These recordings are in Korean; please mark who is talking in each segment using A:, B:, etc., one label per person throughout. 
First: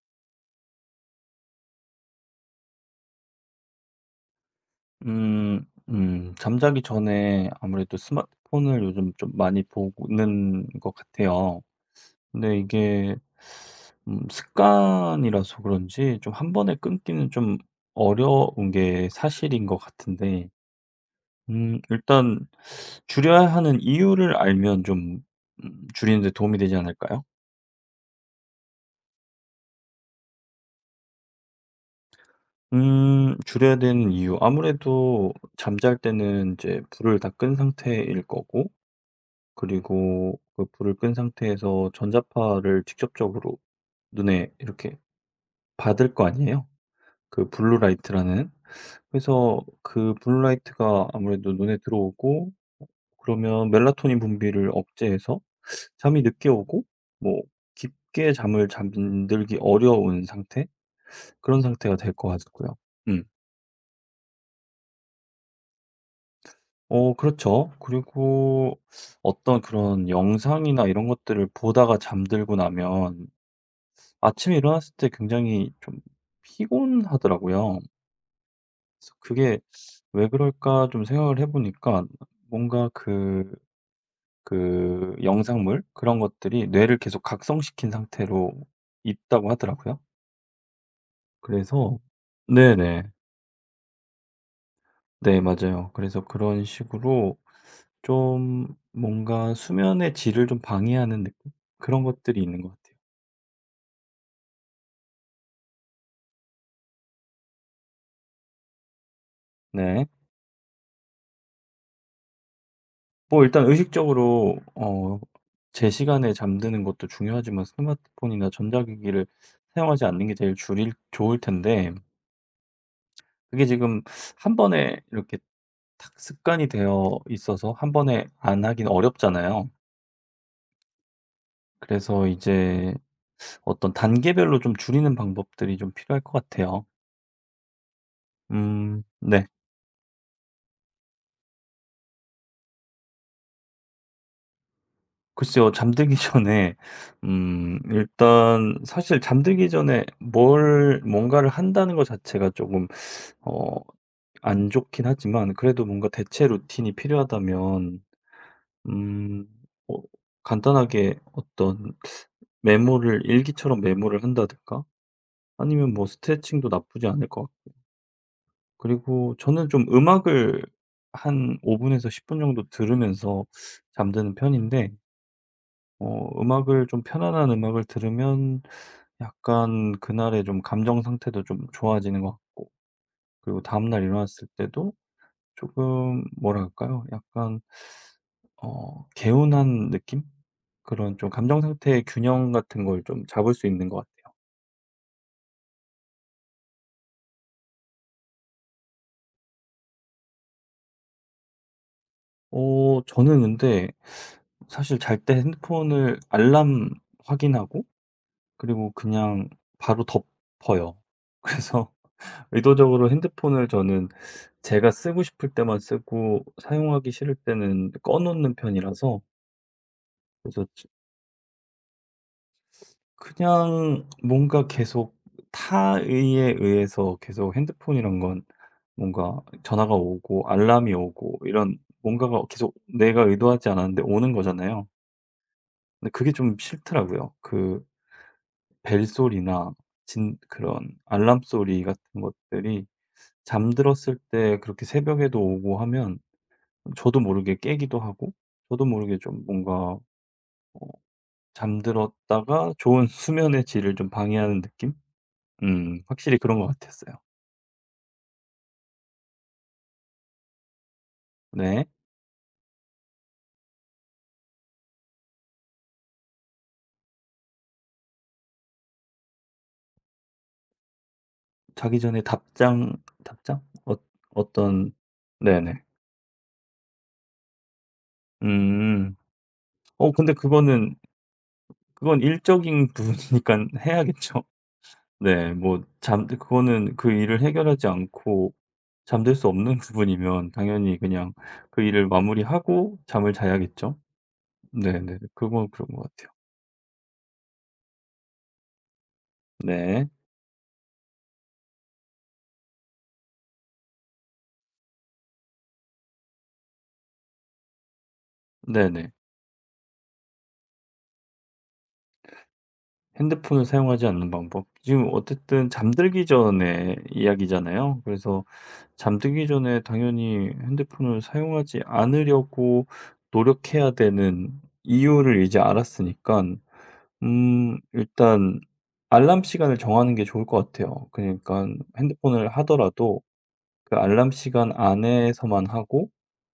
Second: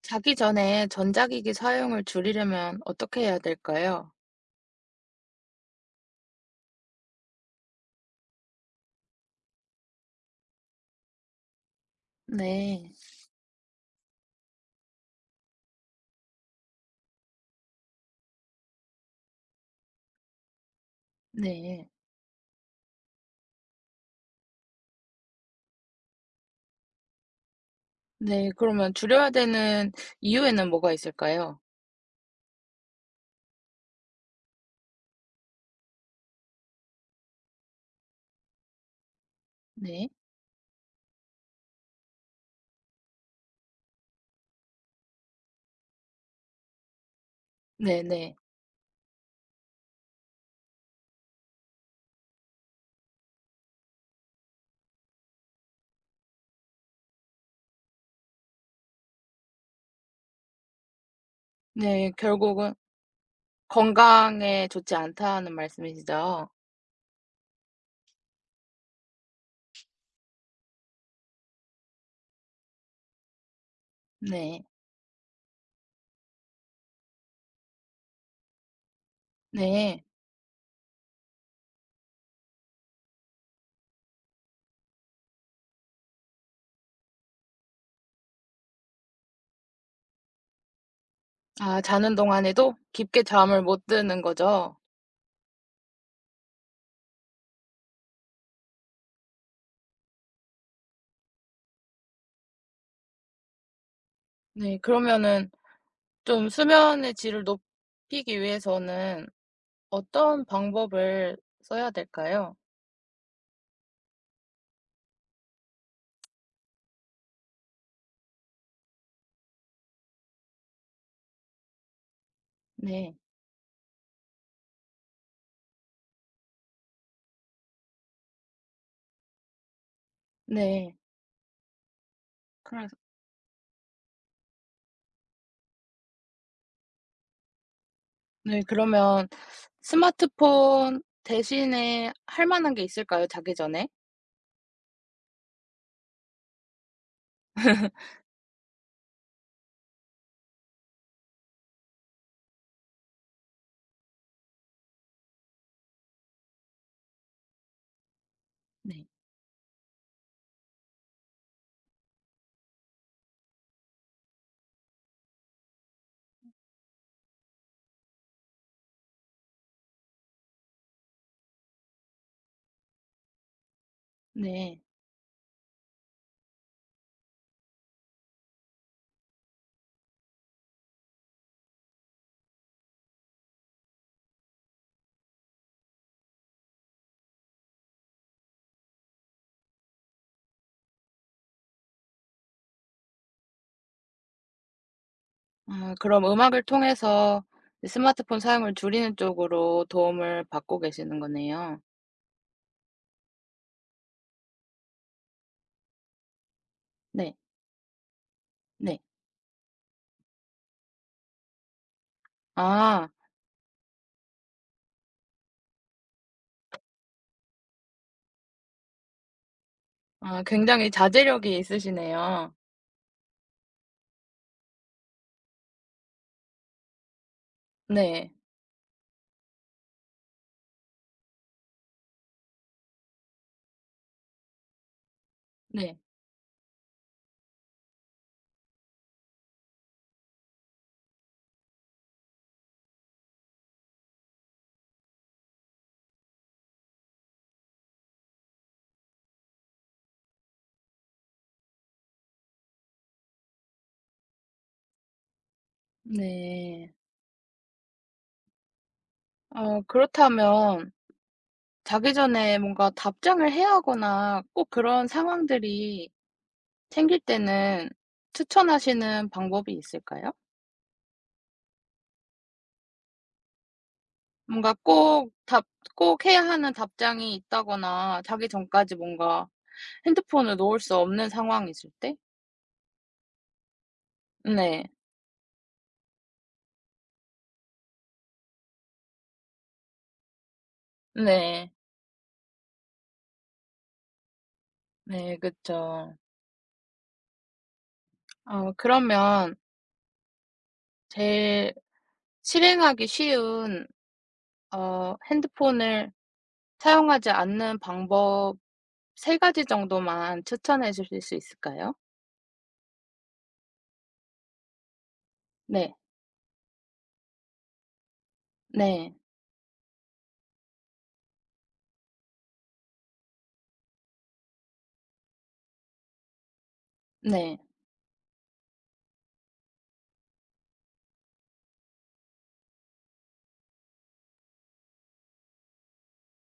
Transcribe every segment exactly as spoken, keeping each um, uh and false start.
A: 자기 전에 전자기기 사용을 줄이려면 어떻게 해야 될까요?
B: 음. 음. 잠자기 전에 아무래도 스마트폰을 요즘 좀 많이 보는 것 같아요. 근데
A: 네.
B: 이게 음 습관이라서 그런지 좀 한 번에 끊기는 좀 어려운 게 사실인 것 같은데 음
A: 네.
B: 일단 줄여야 하는 이유를 알면 좀 음 줄이는 데 도움이 되지 않을까요?
A: 네. 그러면 줄여야 되는 이유에는 뭐가 있을까요?
B: 음 줄여야 되는 이유. 아무래도 잠잘 때는 이제 불을 다 끈 상태일 거고,
A: 네.
B: 그리고 그 불을 끈 상태에서 전자파를 직접적으로 눈에 이렇게 받을 거 아니에요? 그 블루
A: 네네.
B: 라이트라는. 그래서 그 블루 라이트가 아무래도 눈에 들어오고 그러면 멜라토닌 분비를 억제해서 잠이 늦게 오고, 뭐 깊게 잠을 잠들기 어려운 상태? 그런 상태가
A: 네.
B: 될 것
A: 결국은
B: 같고요. 음.
A: 건강에 좋지 않다는 말씀이시죠?
B: 어 그렇죠. 그리고 어떤 그런 영상이나 이런 것들을 보다가 잠들고 나면 아침에
A: 네.
B: 일어났을 때 굉장히 좀 피곤하더라고요. 그래서 그게
A: 네.
B: '왜 그럴까?' 좀 생각을 해 보니까 뭔가 그 그 영상물 그런 것들이 뇌를 계속 각성시킨 상태로 있다고 하더라고요.
A: 아,
B: 그래서
A: 자는 동안에도
B: 네네.
A: 깊게 잠을 못 드는 거죠?
B: 네 맞아요. 그래서 그런 식으로 좀 뭔가 수면의 질을 좀 방해하는 느낌? 그런 것들이 있는 것 같아요.
A: 네. 그러면은 좀 수면의 질을 높이기 위해서는
B: 네.
A: 어떤 방법을 써야 될까요?
B: 뭐 일단 의식적으로 어 제 시간에 잠드는 것도 중요하지만 스마트폰이나 전자기기를 사용하지 않는 게 제일 줄일 좋을 텐데
A: 네.
B: 그게 지금 한 번에 이렇게 탁 습관이 되어 있어서 한 번에 안 하긴 어렵잖아요.
A: 네.
B: 그래서
A: 그럴
B: 이제 어떤 단계별로 좀 줄이는 방법들이 좀 필요할 것 같아요.
A: 네
B: 음
A: 그러면
B: 네.
A: 스마트폰 대신에 할 만한 게 있을까요? 자기 전에?
B: 글쎄요. 잠들기 전에 음 일단 사실 잠들기 전에 뭘 뭔가를 한다는 거 자체가 조금 어 안 좋긴 하지만 그래도 뭔가 대체 루틴이 필요하다면
A: 네.
B: 음 뭐 간단하게 어떤 메모를 일기처럼 메모를 한다든가 아니면 뭐 스트레칭도 나쁘지 않을 것 같고, 그리고 저는 좀 음악을 한 오 분에서 십 분 정도 들으면서 잠드는
A: 네.
B: 편인데 어 음악을 좀 편안한 음악을 들으면 약간 그날의 좀 감정 상태도 좀 좋아지는 것 같고, 그리고 다음날 일어났을 때도 조금 뭐랄까요? 약간 어 개운한 느낌? 그런 좀 감정 상태의 균형 같은 걸 좀 잡을 수 있는 것 같아요.
A: 아, 그럼 음악을 통해서 이 스마트폰 사용을 줄이는 쪽으로 도움을 받고 계시는 거네요.
B: 어 저는 근데 사실 잘 때 핸드폰을 알람
A: 네.
B: 확인하고 그리고
A: 네.
B: 그냥 바로 덮어요. 그래서
A: 아.
B: 의도적으로 핸드폰을 저는 제가 쓰고 싶을 때만 쓰고 사용하기 싫을 때는 꺼 놓는 편이라서.
A: 아,
B: 그래서
A: 굉장히 자제력이 있으시네요.
B: 그냥 뭔가 계속 타의에 의해서 계속 핸드폰이란
A: 네.
B: 건 뭔가 전화가 오고 알람이 오고 이런 뭔가가 계속 내가 의도하지 않았는데 오는 거잖아요.
A: 네.
B: 근데 그게 좀 싫더라고요. 그 벨소리나 진 그런 알람 소리 같은 것들이 잠들었을 때 그렇게 새벽에도 오고 하면 저도 모르게 깨기도 하고, 저도 모르게 좀 뭔가 어 잠들었다가 좋은 수면의 질을 좀 방해하는 느낌? 음. 확실히 그런 것
A: 네.
B: 같았어요.
A: 어 그렇다면
B: 네.
A: 자기 전에 뭔가 답장을 해야 하거나 꼭 그런 상황들이 챙길 때는 추천하시는 방법이 있을까요?
B: 자기 전에 답장 답장? 어
A: 뭔가
B: 어떤
A: 꼭 답
B: 네네.
A: 꼭 해야 하는 답장이 있다거나 자기 전까지
B: 음.
A: 뭔가
B: 어 근데
A: 핸드폰을 놓을
B: 그거는
A: 수 없는 상황이 있을 때?
B: 그건 일적인 부분이니까 해야겠죠.
A: 네.
B: 네. 뭐 잠 그거는 그 일을 해결하지 않고 잠들 수 없는 부분이면 당연히 그냥
A: 네.
B: 그 일을 마무리하고 잠을 자야겠죠. 네네.
A: 네
B: 그건 그런 것
A: 그쵸.
B: 같아요.
A: 어 그러면
B: 네.
A: 제일 실행하기 쉬운 어 핸드폰을 사용하지 않는 방법
B: 네네.
A: 세 가지 정도만 추천해 주실 수 있을까요?
B: 핸드폰을 사용하지 않는 방법. 지금 어쨌든
A: 네.
B: 잠들기 전에 이야기잖아요. 그래서
A: 네.
B: 잠들기 전에 당연히 핸드폰을 사용하지 않으려고 노력해야 되는 이유를 이제 알았으니까
A: 네.
B: 음 일단 알람 시간을 정하는 게 좋을 것 같아요. 그러니까 핸드폰을 하더라도 그 알람 시간 안에서만 하고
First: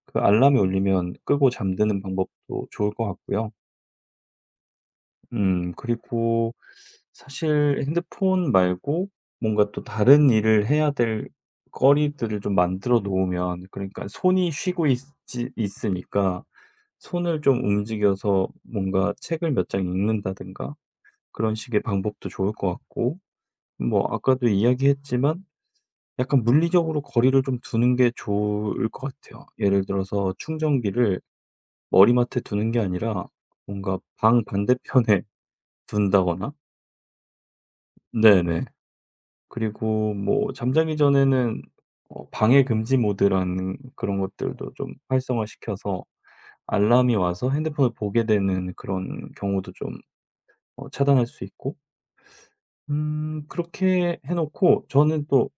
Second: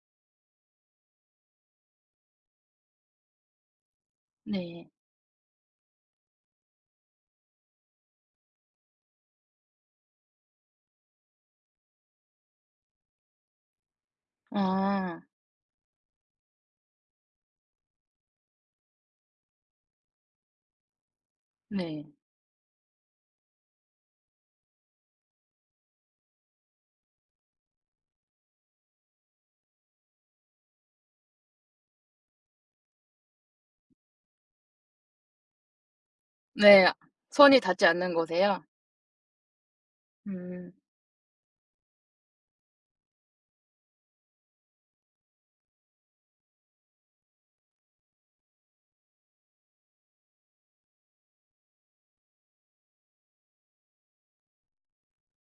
B: 그 알람이 울리면 끄고 잠드는 방법도 좋을 것 같고요.
A: 네.
B: 음 그리고 사실 핸드폰 말고 뭔가 또 다른 일을 해야 될 거리들을 좀 만들어 놓으면, 그러니까 손이 쉬고
A: 아.
B: 있지 있으니까 손을 좀 움직여서 뭔가 책을 몇 장 읽는다든가 그런 식의
A: 네.
B: 방법도 좋을 것 같고, 뭐 아까도 이야기했지만 약간 물리적으로 거리를 좀 두는 게 좋을 것 같아요. 예를 들어서 충전기를 머리맡에 두는 게 아니라 뭔가 방 반대편에 둔다거나.
A: 네. 손이 닿지 않는
B: 네네.
A: 곳에요?
B: 그리고 뭐
A: 음.
B: 잠자기 전에는 어 방해 금지 모드라는 그런 것들도 좀 활성화시켜서 알람이 와서 핸드폰을 보게 되는 그런 경우도 좀 어 차단할 수 있고, 음 그렇게 해 놓고 저는 또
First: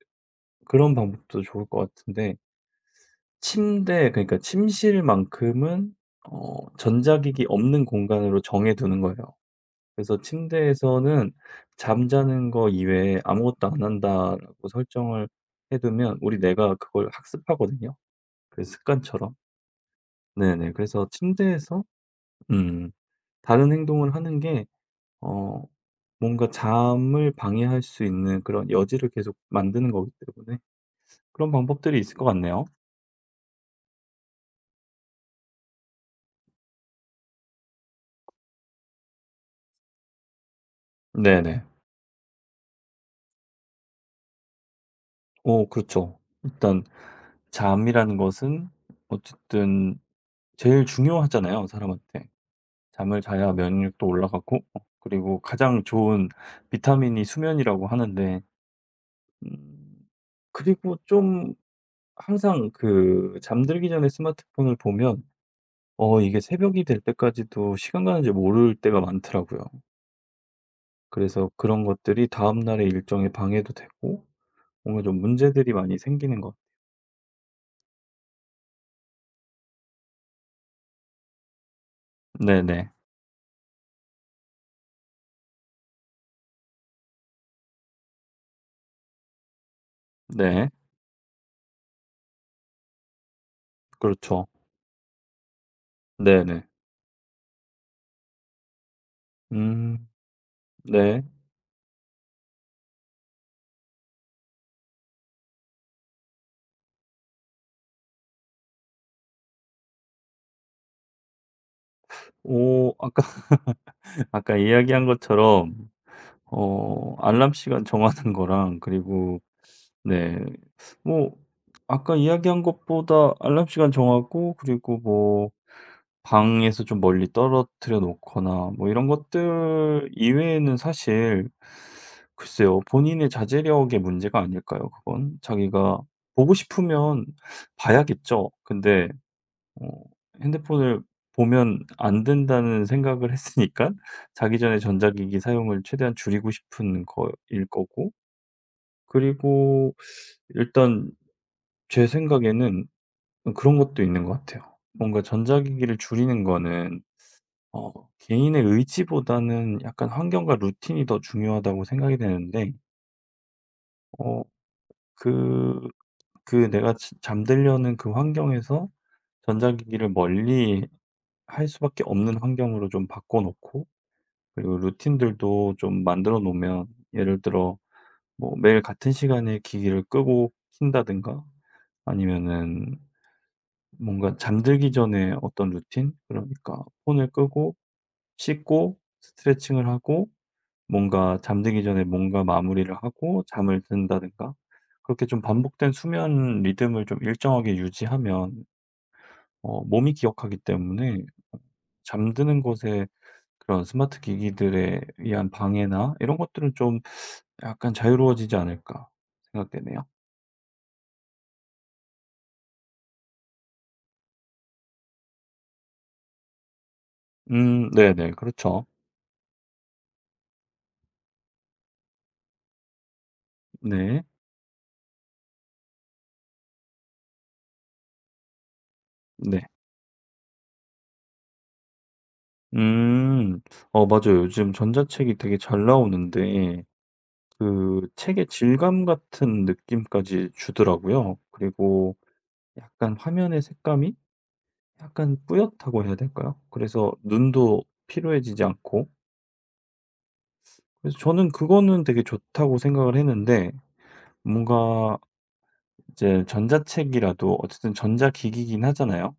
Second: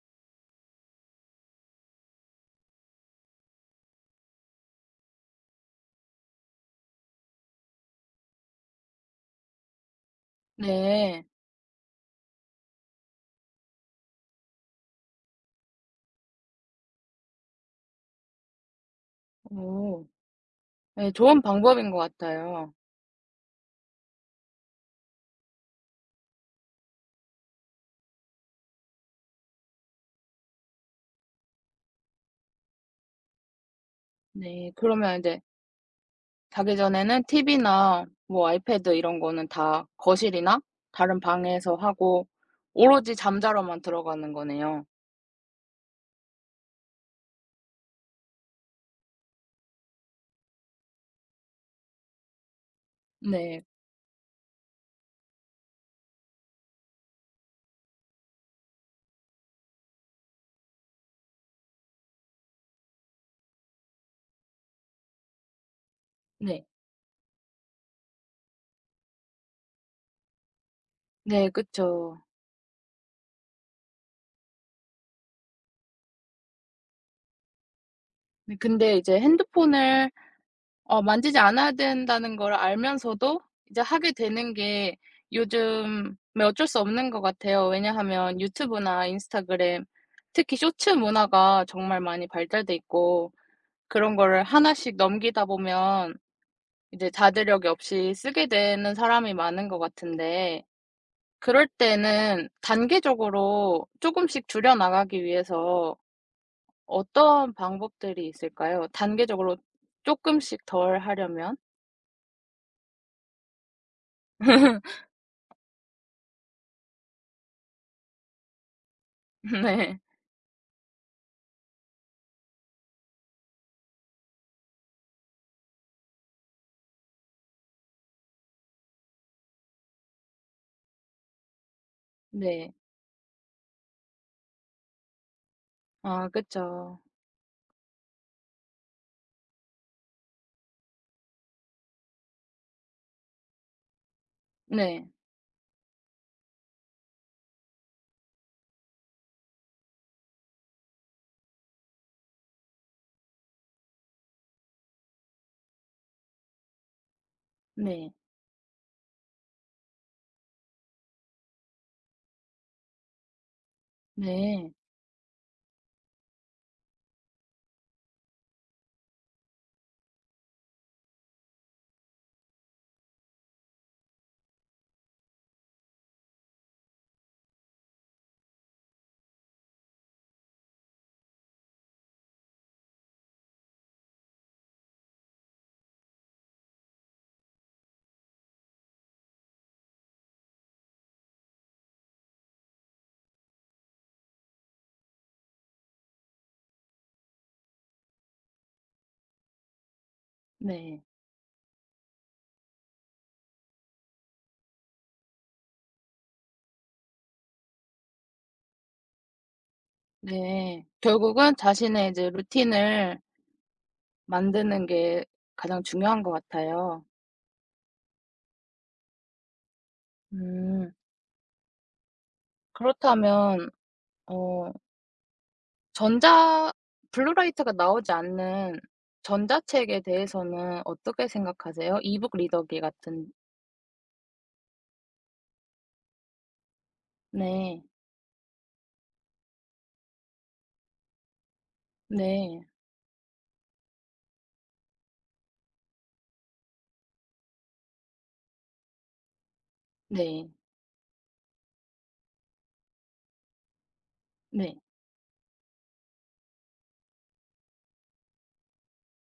B: 그런 방법도 좋을 것 같은데, 침대 그러니까 침실만큼은 어 전자기기 없는 공간으로 정해 두는 거예요. 그래서
A: 네.
B: 침대에서는 잠자는 거 이외에 아무것도 안 한다라고 설정을 해 두면 우리 뇌가 그걸 학습하거든요, 그 습관처럼.
A: 오.
B: 네네. 그래서
A: 예 좋은
B: 침대에서
A: 방법인 것 같아요.
B: 음 다른 행동을 하는 게 어 뭔가 잠을 방해할 수 있는 그런 여지를 계속 만드는 거기 때문에 그런 방법들이 있을 것 같네요.
A: 네. 그러면 인제 자기 전에는 티비나 뭐 아이패드 이런 거는 다 거실이나 다른
B: 네네.
A: 방에서 하고 오로지 잠자러만 들어가는 거네요.
B: 오 그렇죠. 일단 잠이라는 것은 어쨌든 제일 중요하잖아요, 사람한테. 잠을 자야
A: 네.
B: 면역력도 올라가고, 어 그리고 가장 좋은 비타민이 수면이라고 하는데, 음 그리고 좀 항상 그 잠들기 전에 스마트폰을 보면 어 이게
A: 네.
B: 새벽이 될 때까지도 시간 가는 줄 모를 때가 많더라고요.
A: 네
B: 그래서 그런
A: 그쵸.
B: 것들이 다음날의 일정에 방해도 되고 뭔가 좀 문제들이 많이 생기는 것.
A: 네 근데 이제 핸드폰을 어 만지지 않아야 된다는 걸
B: 네네.
A: 알면서도 이제 하게 되는 게 요즘에 어쩔 수 없는 것 같아요. 왜냐하면 유튜브나 인스타그램 특히
B: 네.
A: 쇼츠 문화가 정말 많이 발달돼 있고 그런 거를
B: 그렇죠.
A: 하나씩 넘기다 보면
B: 네네.
A: 이제 자제력이 없이 쓰게 되는 사람이 많은 것
B: 음
A: 같은데
B: 네.
A: 그럴 때는 단계적으로 조금씩 줄여 나가기 위해서 어떤 방법들이 있을까요? 단계적으로 조금씩 덜 하려면?
B: 오 아까 아까 이야기한 것처럼 어 알람 시간 정하는 거랑 그리고
A: 네.
B: 네 뭐 아까 이야기한 것보다 알람 시간 정하고 그리고 뭐 방에서 좀 멀리 떨어뜨려 놓거나 뭐 이런 것들 이외에는 사실
A: 네.
B: 글쎄요. 본인의 자제력의 문제가 아닐까요, 그건? 자기가
A: 아
B: 보고
A: 그쵸.
B: 싶으면 봐야겠죠. 근데 어 핸드폰을 보면 안 된다는 생각을 했으니까 자기 전에
A: 네.
B: 전자기기 사용을 최대한 줄이고 싶은 거일 거고, 그리고 일단 제 생각에는 어 그런 것도 있는 것 같아요. 뭔가 전자기기를 줄이는 거는 어
A: 네.
B: 개인의 의지보다는 약간 환경과 루틴이 더 중요하다고 생각이 되는데 어
A: 네.
B: 그 그 내가 지 잠들려는 그 환경에서 전자기기를 멀리 할 수밖에 없는 환경으로 좀 바꿔 놓고, 그리고 루틴들도 좀 만들어 놓으면, 예를 들어 뭐 매일 같은 시간에 기기를 끄고 킨다든가, 아니면은 뭔가 잠들기 전에 어떤 루틴? 그러니까 폰을 끄고 씻고 스트레칭을 하고 뭔가 잠들기 전에 뭔가 마무리를 하고 잠을 든다든가, 그렇게 좀 반복된 수면 리듬을 좀 일정하게 유지하면 어 몸이 기억하기
A: 네.
B: 때문에 잠드는 것에, 그런 스마트 기기들에 의한 방해나 이런 것들은 좀 약간 자유로워지지 않을까 생각되네요.
A: 네. 결국은 자신의 이제 루틴을 만드는 게 가장 중요한 것 같아요.
B: 음 네네. 그렇죠.
A: 음. 그렇다면
B: 네.
A: 어 전자 블루라이트가 나오지 않는
B: 네.
A: 전자책에 대해서는 어떻게 생각하세요? 이북 리더기 같은
B: 음. 어 맞아요. 요즘 전자책이 되게 잘 나오는데
A: 네.
B: 그 책의 질감 같은 느낌까지 주더라고요. 그리고
A: 네.
B: 약간 화면의 색감이 약간 뿌옇다고 해야 될까요? 그래서 눈도 피로해지지 않고,
A: 네.
B: 그래서 저는 그거는 되게 좋다고 생각을 했는데
A: 네.
B: 뭔가 이제 전자책이라도 어쨌든 전자기기긴 하잖아요.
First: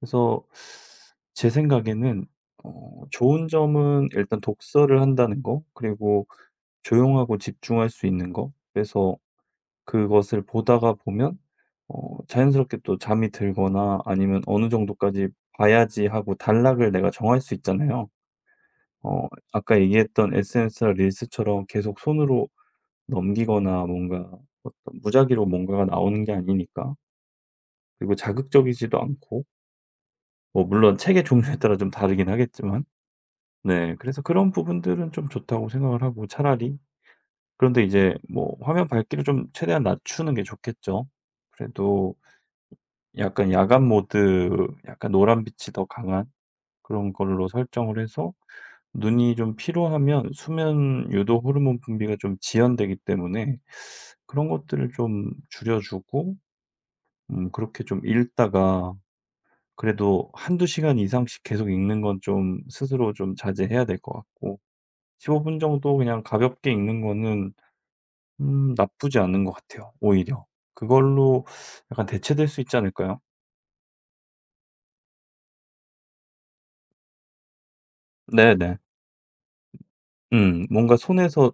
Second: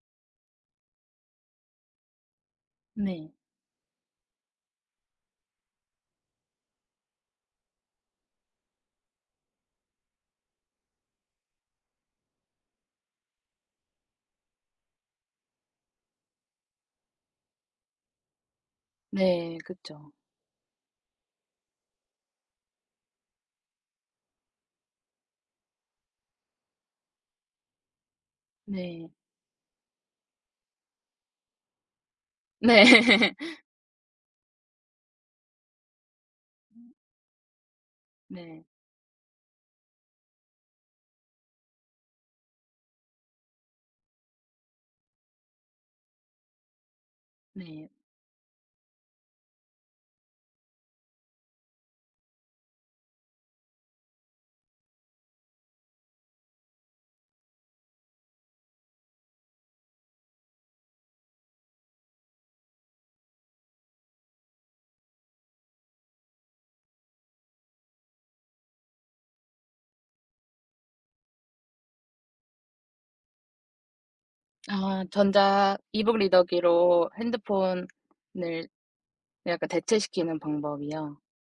B: 그래서 제 생각에는 어
A: 네.
B: 좋은 점은 일단 독서를 한다는 거, 그리고 조용하고 집중할 수 있는 거. 그래서 그것을 보다가 보면 어 자연스럽게 또 잠이 들거나 아니면 어느 정도까지 봐야지 하고 단락을 내가 정할 수 있잖아요. 어
A: 네.
B: 아까
A: 그쵸.
B: 얘기했던 에스엔에스나 릴스처럼 계속 손으로 넘기거나 뭔가 어떤 무작위로 뭔가가 나오는 게 아니니까. 그리고 자극적이지도
A: 네.
B: 않고, 뭐 물론 책의 종류에 따라 좀 다르긴 하겠지만.
A: 네.
B: 네. 그래서 그런 부분들은 좀 좋다고 생각을 하고 차라리, 그런데 이제 뭐
A: 네.
B: 화면 밝기를 좀 최대한 낮추는 게 좋겠죠. 그래도 약간 야간 모드 약간 노란빛이 더 강한 그런 걸로
A: 네.
B: 설정을 해서 눈이 좀 피로하면 수면 유도 호르몬 분비가 좀 지연되기 때문에 그런 것들을 좀 줄여 주고, 음 그렇게 좀 읽다가, 그래도 한두 시간 이상씩 계속 읽는 건 좀 스스로 좀 자제해야 될 것 같고, 십오 분 정도 그냥 가볍게 읽는 거는 음 나쁘지 않은 것 같아요, 오히려. 그걸로 약간 대체될 수 있지 않을까요?
A: 아, 전자 이북 리더기로 핸드폰을
B: 네네.
A: 약간 대체시키는
B: 음. 뭔가
A: 방법이요.
B: 손에서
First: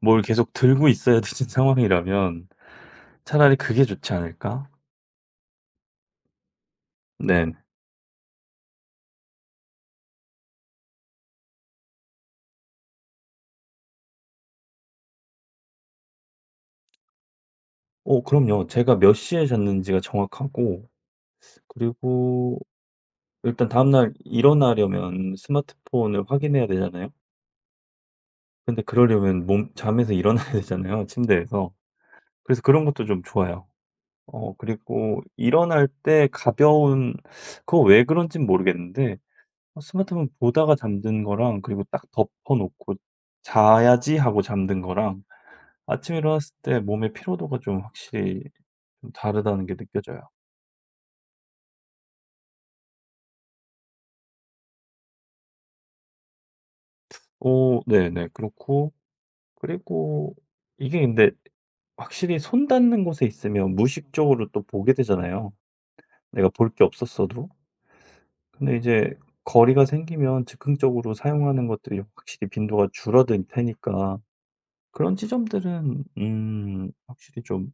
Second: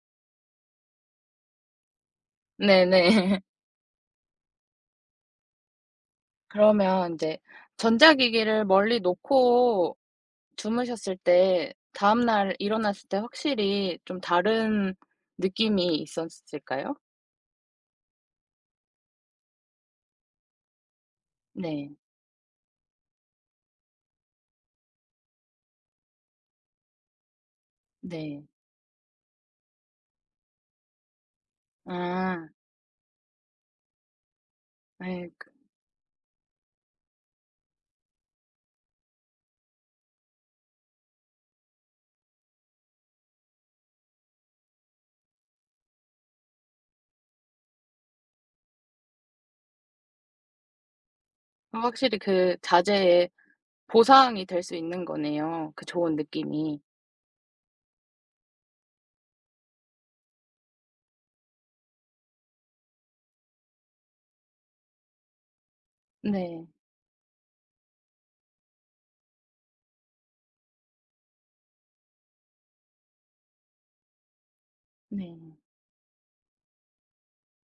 B: 뭘 계속 들고 있어야 되는 상황이라면
A: 네네.
B: 차라리 그게 좋지 않을까?
A: 그러면 이제
B: 네.
A: 전자기기를 멀리 놓고 주무셨을 때 다음 날 일어났을 때 확실히 좀 다른 느낌이 있었을까요?
B: 어 그럼요. 제가 몇 시에 잤는지가 정확하고,
A: 네.
B: 그리고 일단 다음날 일어나려면 스마트폰을 확인해야 되잖아요.
A: 네.
B: 근데 그러려면 몸 잠에서 일어나야 되잖아요, 침대에서.
A: 아.
B: 그래서 그런 것도 좀 좋아요. 어 그리고
A: 예.
B: 일어날 때 가벼운 그거 왜 그런진 모르겠는데 어 스마트폰 보다가 잠든 거랑 그리고 딱 덮어 놓고 '자야지.' 하고 잠든 거랑 아침에 일어났을 때 몸의 피로도가 좀 확실히 좀 다르다는 게 느껴져요.
A: 그 확실히 그 자제의 보상이 될 수 있는 거네요, 그 좋은 느낌이.
B: 오 네네. 그렇고, 그리고 이게 근데 확실히 손 닿는 곳에 있으면 무의식적으로 또 보게 되잖아요, 내가
A: 네.
B: 볼 게 없었어도. 근데 이제 거리가 생기면 즉흥적으로 사용하는 것들이 확실히 빈도가 줄어들 테니까, 그런
A: 네.
B: 지점들은 음 확실히 좀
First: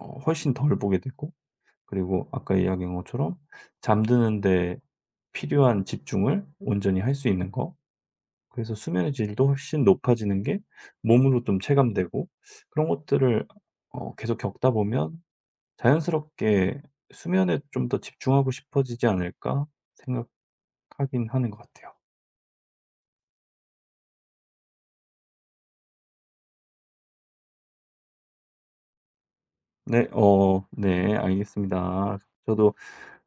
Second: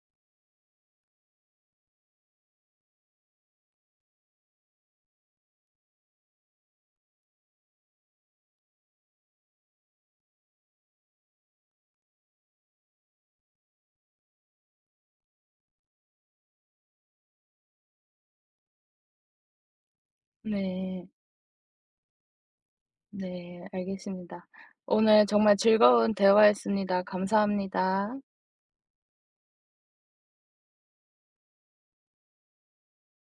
B: 어 훨씬 덜 보게 되고, 그리고 아까 이야기한 것처럼 잠드는 데 필요한 집중을 온전히 할 수 있는 거, 그래서 수면의 질도 훨씬 높아지는 게 몸으로 좀 체감되고, 그런 것들을 어 계속 겪다 보면 '자연스럽게 수면에 좀 더 집중하고 싶어지지 않을까?'
A: 네.
B: 생각하긴 하는 것 같아요.
A: 네, 알겠습니다. 오늘 정말 즐거운 대화였습니다. 감사합니다.
B: 네. 어 네. 알겠습니다. 저도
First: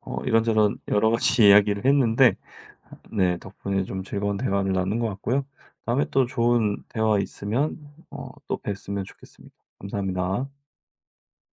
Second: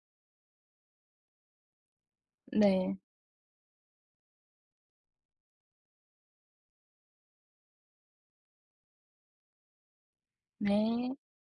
B: 어 이런저런 여러 가지 이야기를 했는데
A: 네.
B: 네 덕분에 좀 즐거운 대화를 나눈 것 같고요. 다음에 또 좋은 대화 있으면 어 또 뵀으면 좋겠습니다. 감사합니다.
A: 네.